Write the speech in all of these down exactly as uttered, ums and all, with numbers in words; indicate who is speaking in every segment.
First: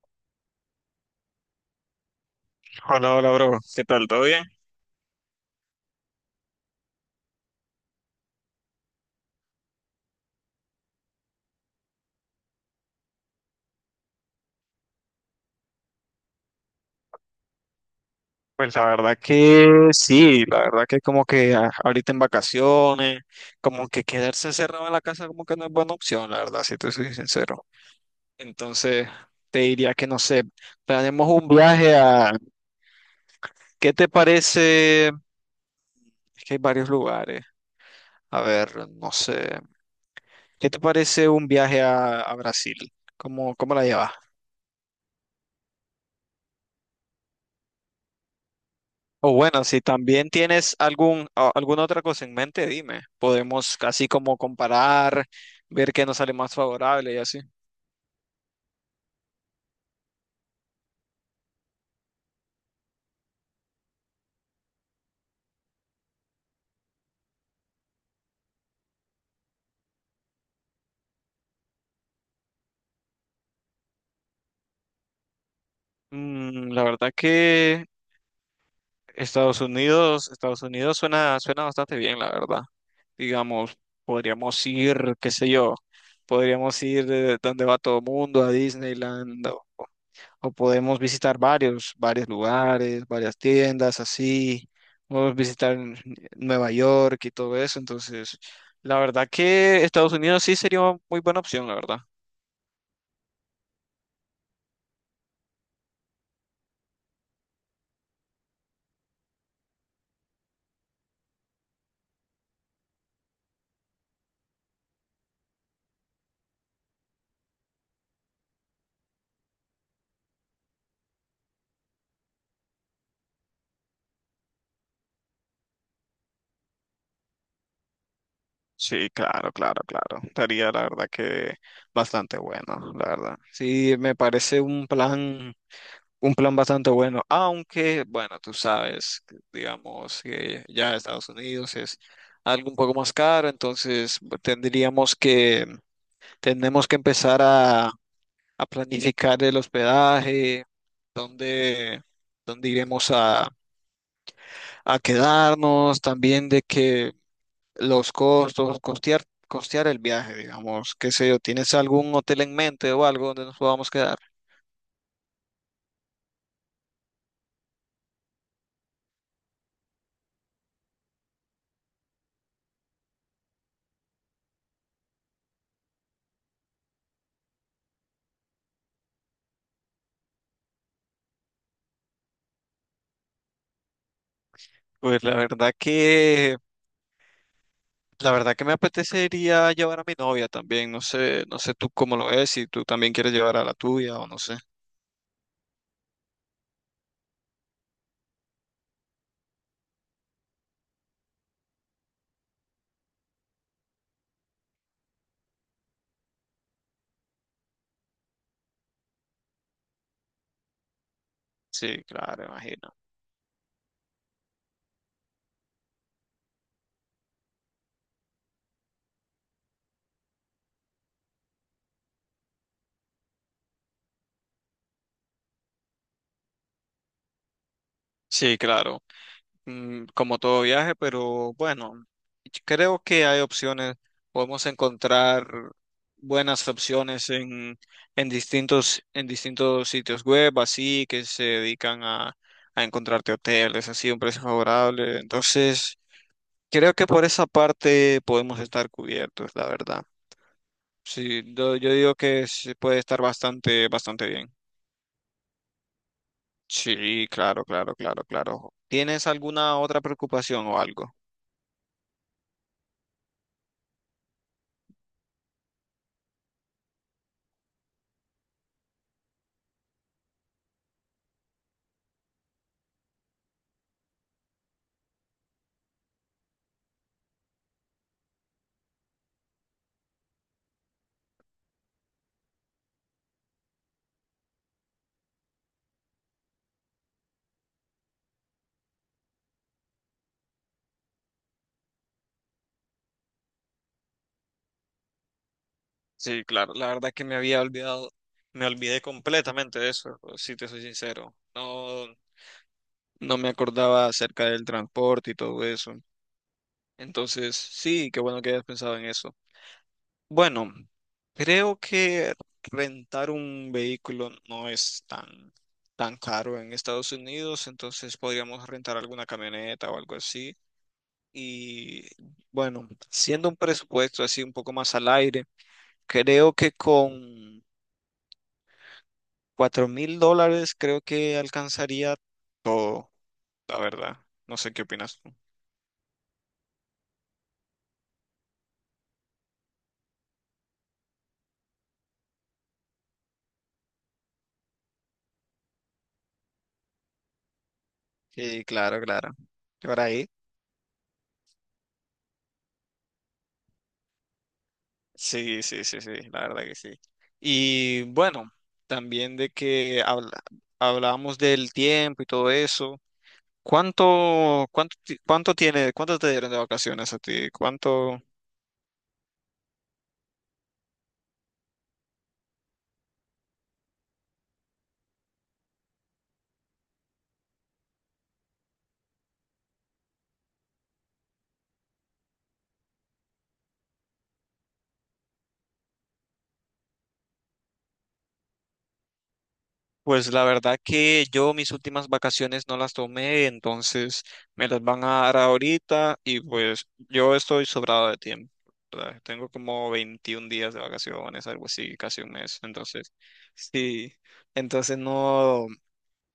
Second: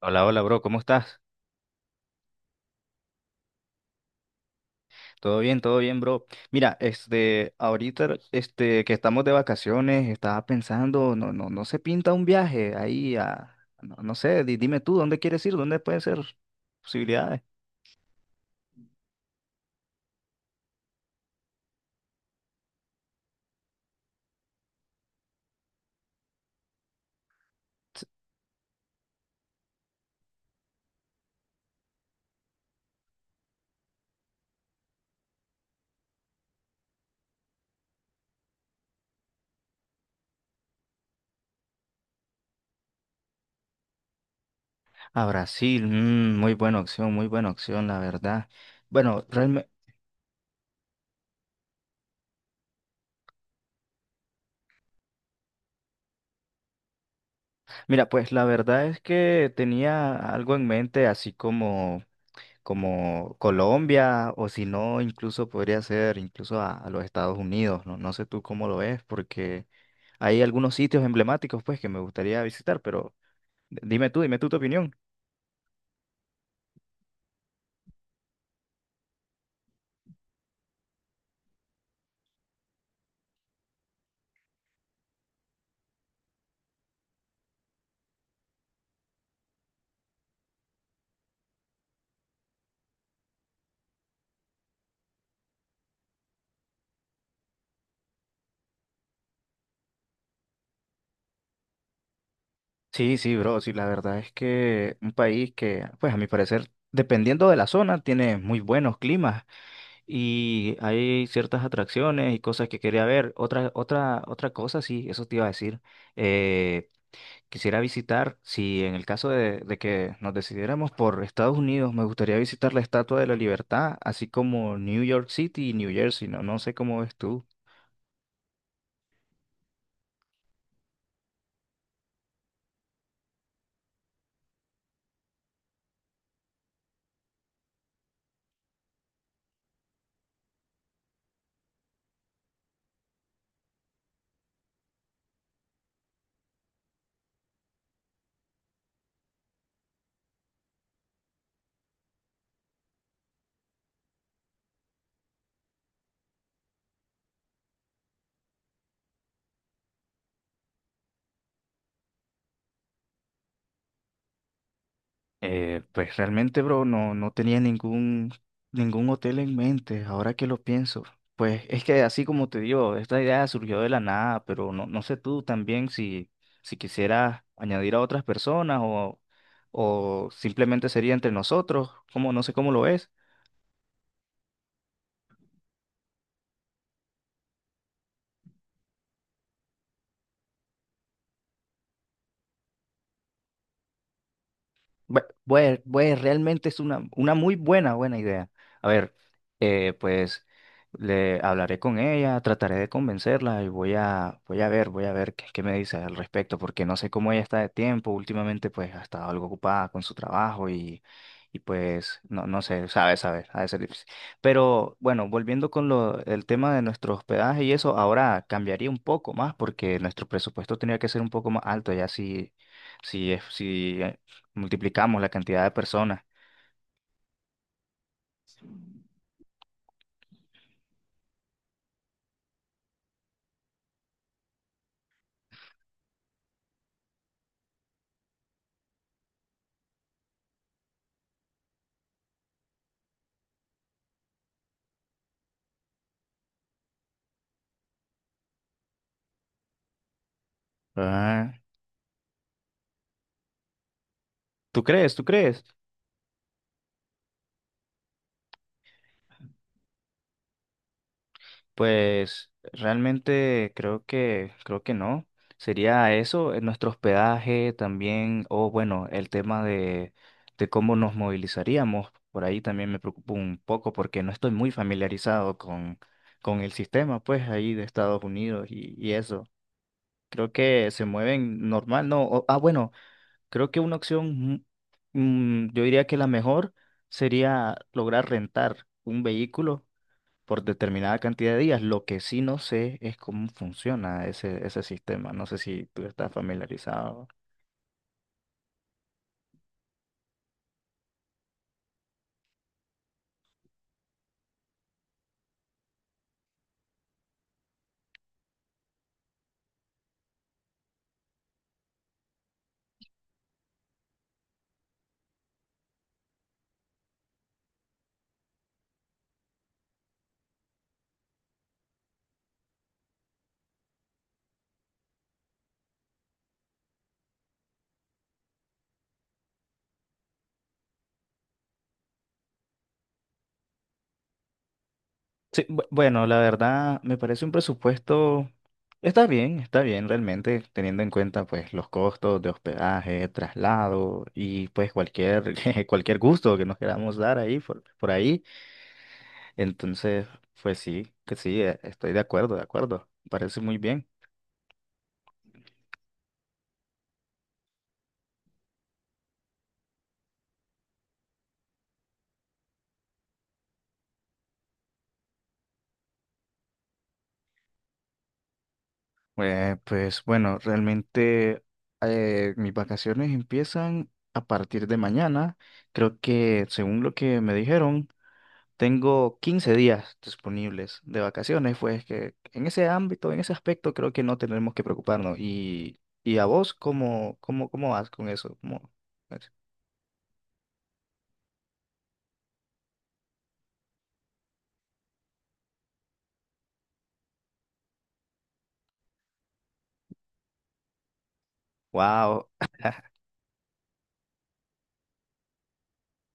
Speaker 1: Hola, hola, bro, ¿cómo estás?
Speaker 2: Hola, hola, bro. ¿Qué tal? ¿Todo bien?
Speaker 1: Todo bien, todo bien, bro. Mira, este, ahorita, este, que estamos de vacaciones, estaba pensando, no, no, no se pinta un viaje ahí a, no, no sé, di- dime tú, ¿dónde quieres ir? ¿Dónde pueden ser posibilidades?
Speaker 2: Pues la verdad que sí, la verdad que como que a- ahorita en vacaciones, como que quedarse cerrado en la casa como que no es buena opción, la verdad, si te soy sincero. Entonces, te diría que no sé, planeemos un viaje a, ¿qué te parece? Es que hay varios lugares. A ver, no sé. ¿Qué te parece un viaje a, a Brasil? ¿Cómo, cómo la llevas?
Speaker 1: A Brasil, mm, muy buena opción, muy buena opción, la verdad. Bueno,
Speaker 2: O bueno,
Speaker 1: realmente,
Speaker 2: si también tienes algún, a- alguna otra cosa en mente, dime. Podemos así como comparar, ver qué nos sale más favorable y así.
Speaker 1: mira, pues la verdad es que tenía algo en mente, así como como Colombia o si no, incluso podría ser incluso a, a los Estados Unidos, ¿no? No sé tú cómo lo ves, porque hay algunos sitios emblemáticos pues que me gustaría visitar, pero d- dime tú, dime tú tu opinión.
Speaker 2: Mm, la verdad que Estados Unidos, Estados Unidos suena, suena bastante bien, la verdad. Digamos, podríamos ir, qué sé yo, podríamos ir de donde va todo el mundo, a Disneyland o podemos visitar varios, varios lugares, varias tiendas, así, podemos visitar Nueva York y todo eso, entonces, la verdad que Estados Unidos sí sería una muy buena opción, la verdad.
Speaker 1: Sí, sí, bro, sí, la verdad es que un país que, pues a mi parecer, dependiendo de la zona, tiene muy buenos climas y hay ciertas atracciones y cosas que quería ver. Otra, otra, otra cosa, sí, eso te iba a decir. eh, Quisiera visitar, si en el caso de, de que nos decidiéramos por Estados Unidos, me gustaría visitar la Estatua de la Libertad, así como New York City y New Jersey, ¿no? No sé cómo ves tú.
Speaker 2: Sí, claro, claro, claro. Estaría, la verdad que bastante bueno, la verdad. Sí, me parece un plan, un plan bastante bueno, aunque, bueno, tú sabes, que, digamos que ya Estados Unidos es algo un poco más caro, entonces bu- tendríamos que tenemos que empezar a, a planificar el hospedaje, dónde, dónde iremos a, a quedarnos, también de que los costos, costear, costear el viaje, digamos, qué sé yo, ¿tienes algún hotel en mente o algo donde nos podamos quedar?
Speaker 1: Eh, pues realmente, bro, no, no tenía ningún, ningún hotel en mente, ahora que lo pienso. Pues es que así como te digo, esta idea surgió de la nada, pero no, no sé tú también si, si quisieras añadir a otras personas o, o simplemente sería entre nosotros, como, no sé cómo lo ves.
Speaker 2: Pues la verdad que, la verdad que me apetecería llevar a mi novia también, no sé, no sé tú cómo lo ves, si tú también quieres llevar a la tuya o no sé.
Speaker 1: Bue- bue- bue- realmente es una, una muy buena, buena idea. A ver, eh, pues le hablaré con ella, trataré de convencerla y voy a, voy a ver, voy a ver qué, qué me dice al respecto, porque no sé cómo ella está de tiempo. Últimamente, pues ha estado algo ocupada con su trabajo y, y
Speaker 2: Sí,
Speaker 1: pues
Speaker 2: claro,
Speaker 1: no, no sé,
Speaker 2: imagino.
Speaker 1: sabe, sabe, ha de ser difícil. Pero bueno, volviendo con lo, el tema de nuestro hospedaje y eso, ahora cambiaría un poco más porque nuestro presupuesto tenía que ser un poco más alto, ya si si, es- si multiplicamos la cantidad de personas.
Speaker 2: Sí, claro. Mm, como todo viaje, pero bueno, creo que hay opciones, podemos encontrar buenas opciones en, en distintos, en distintos sitios web, así que se dedican a, a encontrarte hoteles, así a un precio favorable. Entonces, creo que por esa parte podemos estar cubiertos, la verdad. Sí,
Speaker 1: Ah,
Speaker 2: yo, yo digo que se puede estar bastante, bastante bien.
Speaker 1: ¿tú crees? ¿Tú crees?
Speaker 2: Sí, claro, claro, claro, claro. ¿Tienes alguna otra preocupación o algo?
Speaker 1: Pues realmente creo que creo que no. Sería eso, eh, nuestro hospedaje también, o bueno, el tema de, de cómo nos movilizaríamos. Por ahí también me preocupa un poco porque no estoy muy familiarizado con, con el sistema, pues, ahí de Estados Unidos y, y eso. Creo que se mueven normal, ¿no? O- ah, bueno. Creo que una opción, mm, mm, yo diría que la mejor sería lograr rentar un vehículo por determinada cantidad de días. Lo que sí no sé es cómo funciona ese, ese sistema. No sé si tú estás
Speaker 2: Sí, claro, la verdad que
Speaker 1: familiarizado.
Speaker 2: me había olvidado, me olvidé completamente de eso, si te soy sincero. No, no me acordaba acerca del transporte y todo eso. Entonces, sí, qué bueno que hayas pensado en eso. Bueno, creo que rentar un vehículo no es tan, tan caro en Estados Unidos, entonces podríamos rentar alguna camioneta o algo así. Y bueno, siendo un presupuesto así un poco más al aire, creo que con cuatro mil dólares creo que alcanzaría todo, la verdad. No sé qué opinas tú.
Speaker 1: Sí, bu- bueno, la verdad me parece un presupuesto, está bien, está bien realmente, teniendo en cuenta pues los costos de hospedaje, traslado y pues cualquier, cualquier gusto que nos queramos dar ahí por, por ahí.
Speaker 2: Sí, claro, claro. Por
Speaker 1: Entonces,
Speaker 2: ahí.
Speaker 1: pues sí, que sí, eh, estoy de acuerdo, de acuerdo. Me parece muy bien.
Speaker 2: Sí, sí, sí, sí, la verdad que sí. Y bueno, también de que habla- hablábamos del tiempo y todo eso. ¿Cuánto, cuánto, ti- cuánto tiene, cuánto te dieron de vacaciones a ti? ¿Cuánto?
Speaker 1: Eh, pues bueno, realmente eh, mis vacaciones empiezan a partir de mañana. Creo que, según lo que me dijeron, tengo quince días disponibles de vacaciones. Pues que en ese ámbito, en ese aspecto, creo que no tenemos que preocuparnos. ¿Y, y a vos cómo, cómo, cómo vas con eso? ¿Cómo?
Speaker 2: Pues la verdad que yo mis últimas vacaciones no las tomé, entonces me las van a dar ahorita y pues yo estoy sobrado de tiempo. ¿Verdad? Tengo como veintiún días de vacaciones, algo así, casi un
Speaker 1: Wow.
Speaker 2: mes. Entonces, sí, entonces no,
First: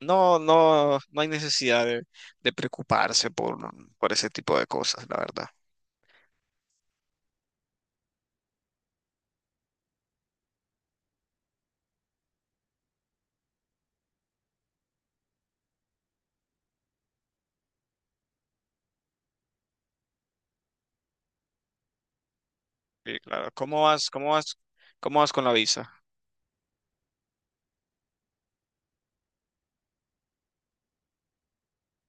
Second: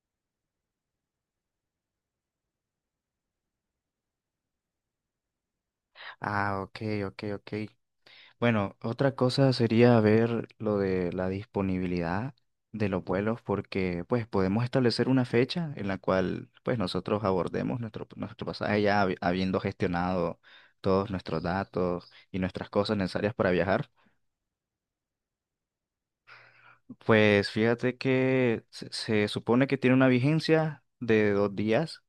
Speaker 2: no, no, no hay necesidad de, de preocuparse por, por ese tipo de cosas, la verdad.
Speaker 1: Ah, ok, ok, ok. Bueno, otra cosa sería ver lo de la disponibilidad de los vuelos porque pues podemos establecer una fecha en la cual pues nosotros abordemos nuestro, nuestro pasaje ya habi- habiendo gestionado todos nuestros datos y nuestras cosas
Speaker 2: Sí,
Speaker 1: necesarias
Speaker 2: claro.
Speaker 1: para
Speaker 2: ¿Cómo
Speaker 1: viajar.
Speaker 2: vas, cómo vas, cómo vas con la visa?
Speaker 1: Pues fíjate que se, se supone que tiene una vigencia de dos días.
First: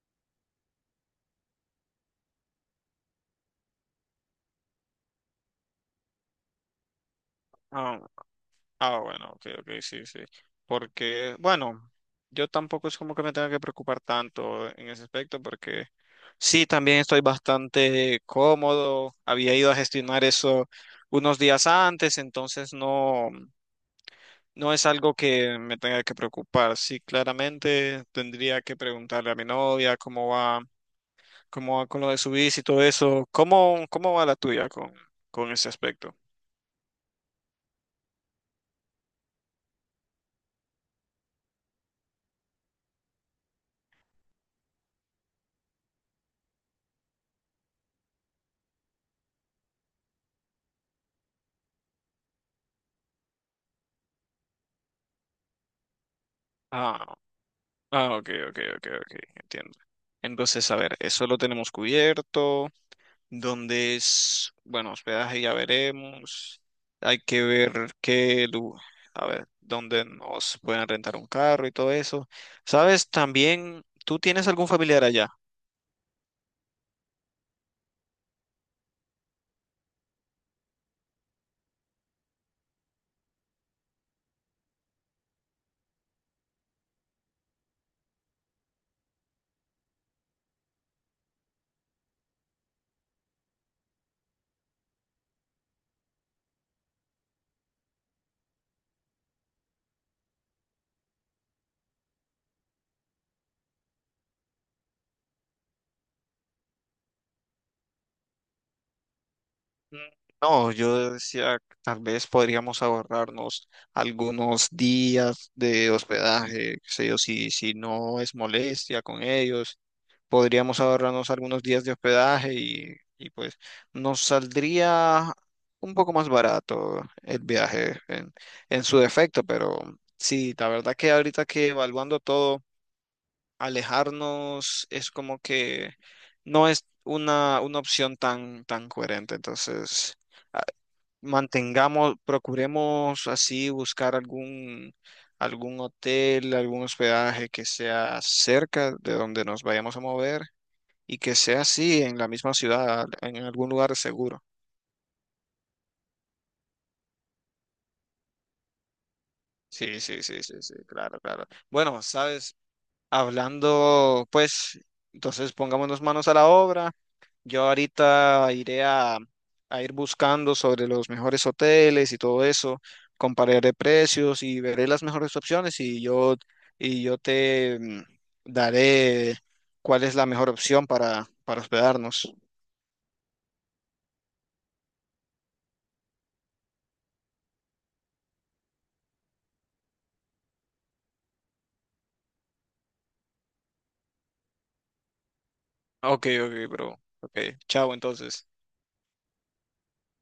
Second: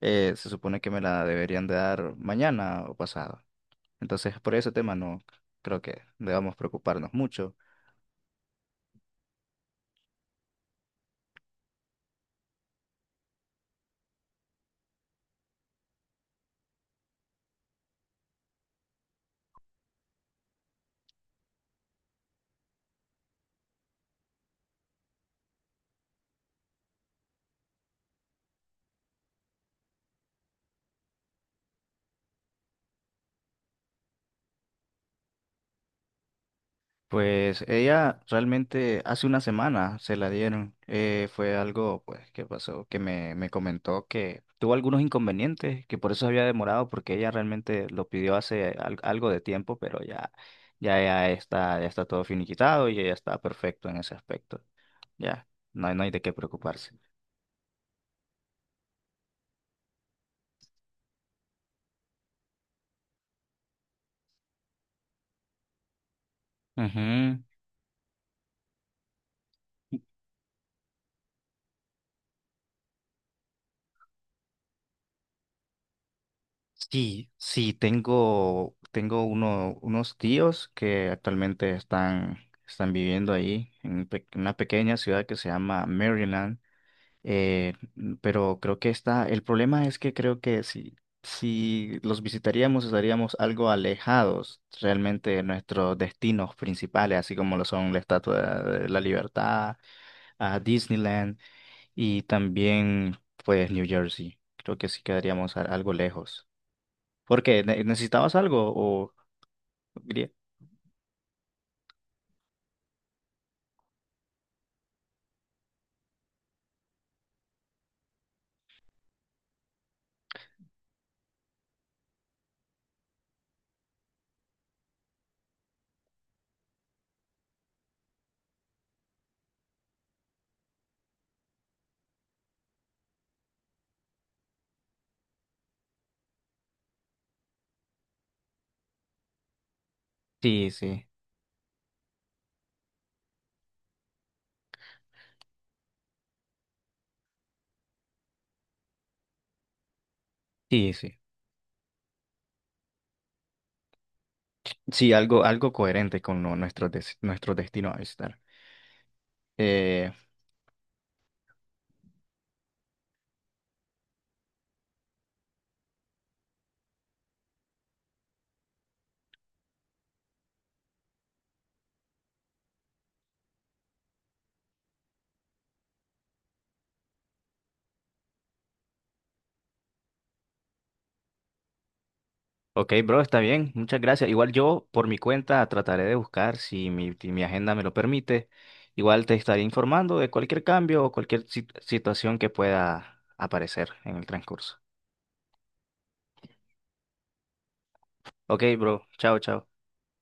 Speaker 1: eh, Se supone que me la deberían de dar mañana o pasado. Entonces por ese tema no creo que debamos preocuparnos mucho.
Speaker 2: Ah, ah, bueno, ok, ok, sí, sí. Porque, bueno, yo tampoco es como que me tenga que preocupar tanto en ese aspecto, porque sí, también estoy bastante cómodo. Había ido a gestionar eso unos días antes, entonces no, no es algo que me tenga que preocupar. Sí, claramente tendría que preguntarle a mi novia cómo va, cómo va con lo de su bici y todo eso. ¿Cómo, cómo va la tuya con, con ese aspecto?
Speaker 1: Pues ella realmente hace una semana se la dieron. Eh, fue algo pues que pasó, que me, me comentó que tuvo algunos inconvenientes, que por eso había demorado, porque ella realmente lo pidió hace al- algo de tiempo, pero ya, ya, ya está, ya está todo finiquitado y ella está perfecto en ese aspecto. Ya, no hay, no hay de qué preocuparse.
Speaker 2: Ah. Ah, ok, ok, ok, ok, entiendo. Entonces, a ver, eso lo tenemos cubierto. ¿Dónde es? Bueno, hospedaje ya veremos. Hay
Speaker 1: Ujú.
Speaker 2: que ver qué, lu- a ver, dónde nos pueden rentar un carro y todo eso. ¿Sabes? También, ¿tú tienes algún familiar allá?
Speaker 1: Sí, sí, tengo, tengo uno, unos tíos que actualmente están, están viviendo ahí en un pe- una pequeña ciudad que se llama Maryland, eh, n- pero creo que está, el problema es que creo que si, si los visitaríamos estaríamos algo alejados realmente de nuestros destinos principales, así como lo son la Estatua de la Libertad, a Disneyland y también pues New Jersey. Creo que sí quedaríamos a- algo lejos. ¿Por qué? ¿Ne- ¿Necesitabas algo? O...
Speaker 2: Mm,
Speaker 1: diría...
Speaker 2: No, yo decía, tal vez podríamos ahorrarnos algunos días de hospedaje, qué sé yo, si, si no es molestia con ellos. Podríamos ahorrarnos algunos días de hospedaje y, y, pues nos saldría un poco más barato el viaje en, en su defecto, pero sí, la verdad que ahorita que evaluando todo, alejarnos es como que no es una, una opción tan, tan coherente, entonces ah,
Speaker 1: Sí, sí,
Speaker 2: mantengamos, procuremos así buscar algún... algún hotel, algún hospedaje que sea cerca de donde nos vayamos a mover
Speaker 1: sí, sí.
Speaker 2: y que sea así en la misma ciudad, en algún lugar seguro.
Speaker 1: Sí, algo, algo coherente con lo- nuestro, des- nuestro destino a visitar.
Speaker 2: Sí,
Speaker 1: Eh,
Speaker 2: sí, sí, sí, sí, claro, claro. Bueno, sabes, hablando, pues, entonces pongámonos manos a la obra. Yo ahorita iré a, a ir buscando sobre los mejores hoteles y todo eso, compararé precios y veré las mejores opciones y yo, y yo te mm, daré cuál es la mejor opción para, para hospedarnos.
Speaker 1: ok, bro, está bien. Muchas gracias. Igual yo, por mi cuenta, trataré de buscar, si mi, si mi agenda me lo permite. Igual te estaré informando de cualquier cambio o cualquier sit- situación que pueda aparecer en el transcurso.
Speaker 2: Ok, ok, bro. Ok, chao entonces.
Speaker 1: Ok, bro. Chao, chao.